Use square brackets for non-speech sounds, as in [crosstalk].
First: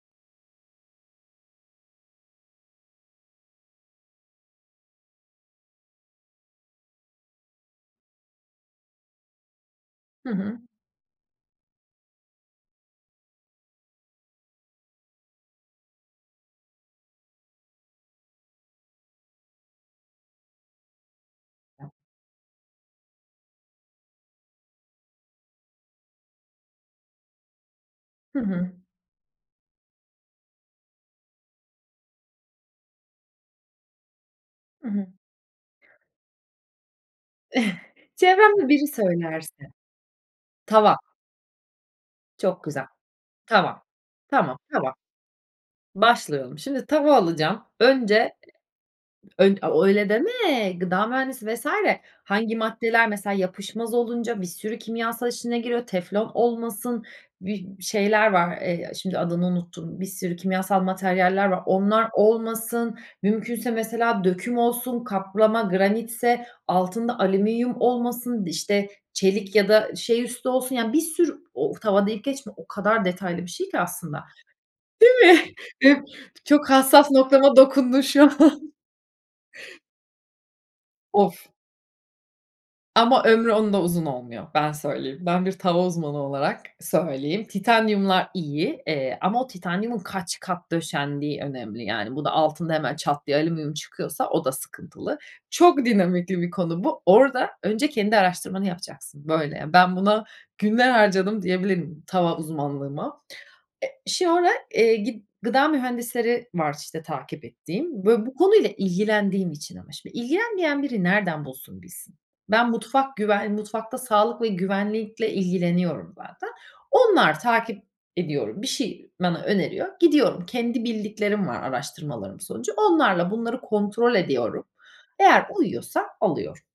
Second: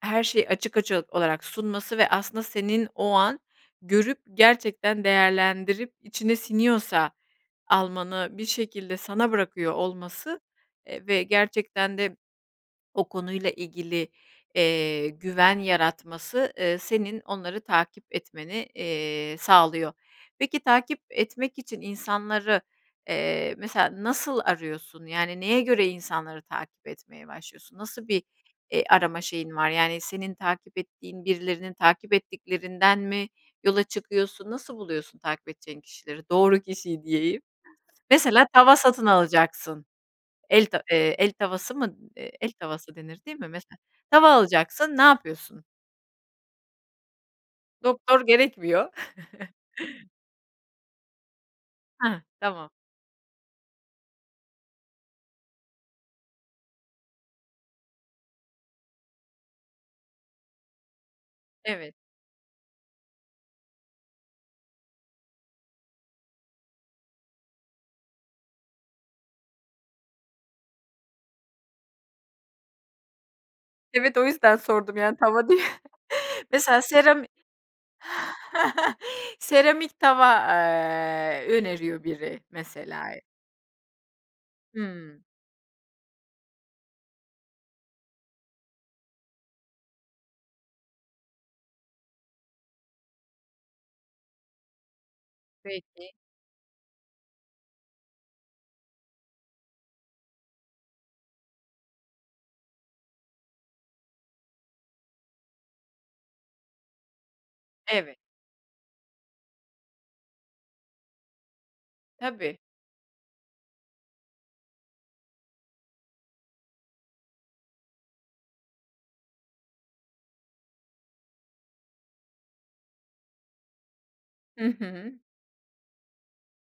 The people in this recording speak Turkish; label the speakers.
Speaker 1: Her şeyi açık açık olarak sunması ve aslında senin o an görüp gerçekten değerlendirip içine siniyorsa almanı bir şekilde sana bırakıyor
Speaker 2: Hı
Speaker 1: olması,
Speaker 2: hı.
Speaker 1: eee, ve gerçekten de o konuyla ilgili, eee, güven yaratması, ııı, senin onları takip etmeni, eee, sağlıyor. Peki, takip etmek için insanları mesela nasıl arıyorsun yani neye göre insanları takip etmeye başlıyorsun, nasıl bir,
Speaker 2: Hı hı.
Speaker 1: e, arama şeyin var yani senin takip ettiğin birilerinin takip ettiklerinden mi yola çıkıyorsun, nasıl
Speaker 2: Hı hı.
Speaker 1: buluyorsun takip edeceğin kişileri, doğru kişiyi diyeyim,
Speaker 2: [chuckles]
Speaker 1: mesela
Speaker 2: Çevremde
Speaker 1: tava
Speaker 2: biri
Speaker 1: satın
Speaker 2: söylerse.
Speaker 1: alacaksın, el tav
Speaker 2: Tava.
Speaker 1: eee, el tavası mı? El
Speaker 2: Çok güzel.
Speaker 1: tavası denir değil mi? Mesela
Speaker 2: Tava.
Speaker 1: tava
Speaker 2: Tamam, tava.
Speaker 1: alacaksın ne yapıyorsun?
Speaker 2: Başlayalım. Şimdi tava alacağım.
Speaker 1: Doktor
Speaker 2: Önce
Speaker 1: gerekmiyor. [chuckles]
Speaker 2: eee, ö o öyle deme, gıda mühendisi vs.
Speaker 1: Hıh.
Speaker 2: hangi
Speaker 1: Tamam.
Speaker 2: maddeler mesela yapışmaz olunca bir sürü kimyasal işine giriyor, teflon olmasın, bi şeyler var, eee, şimdi adını unuttuğum bir sürü kimyasal materyaller var,
Speaker 1: Evet.
Speaker 2: onlar olmasın, mümkünse mesela döküm olsun, kaplama, granitse, altında alüminyum olmasın, işte çelik ya da şey üstü olsun, yani bir sürü o tava deyip geçme, o kadar detaylı bir şey ki
Speaker 1: Evet
Speaker 2: aslında.
Speaker 1: o yüzden sordum
Speaker 2: Değil
Speaker 1: yani
Speaker 2: mi?
Speaker 1: tava diye,
Speaker 2: E,
Speaker 1: [chuckles]
Speaker 2: çok
Speaker 1: mesela
Speaker 2: hassas
Speaker 1: serami
Speaker 2: noktama dokundun şu an. [chuckles]
Speaker 1: [chuckles] seramik tava,
Speaker 2: Of.
Speaker 1: ııı, öneriyor biri mesela.
Speaker 2: Ama ömrü onda uzun olmuyor. Ben söyleyeyim.
Speaker 1: Hımm.
Speaker 2: Ben bir tava uzmanı olarak söyleyeyim. Titanyumlar iyi, eee, ama o titanyumun kaç kat döşendiği önemli yani bunun altında hemen çat diye alüminyum çıkıyorsa o da sıkıntılı. Çok
Speaker 1: Peki.
Speaker 2: dinamikli bir konu bu. Orada önce kendi araştırmanı yapacaksın. Böyle, yani, ben buna günler harcadım diyebilirim tava uzmanlığıma. E, şu ara, eee, gid gıda mühendisleri var işte takip ettiğim.
Speaker 1: Evet.
Speaker 2: Böyle bu konuyla ilgilendiğim için ama şimdi ilgilenmeyen biri nereden bulsun, bilsin.
Speaker 1: Tabii.
Speaker 2: Ben mutfak güvenliği, mutfakta sağlık ve güvenlikle ilgileniyorum zaten. Onları takip ediyorum. Bir şey bana öneriyor. Gidiyorum. Kendi bildiklerim var araştırmalarım sonucu. Onlarla bunları kontrol
Speaker 1: Hı
Speaker 2: ediyorum.
Speaker 1: hı.
Speaker 2: Eğer uyuyorsa alıyorum.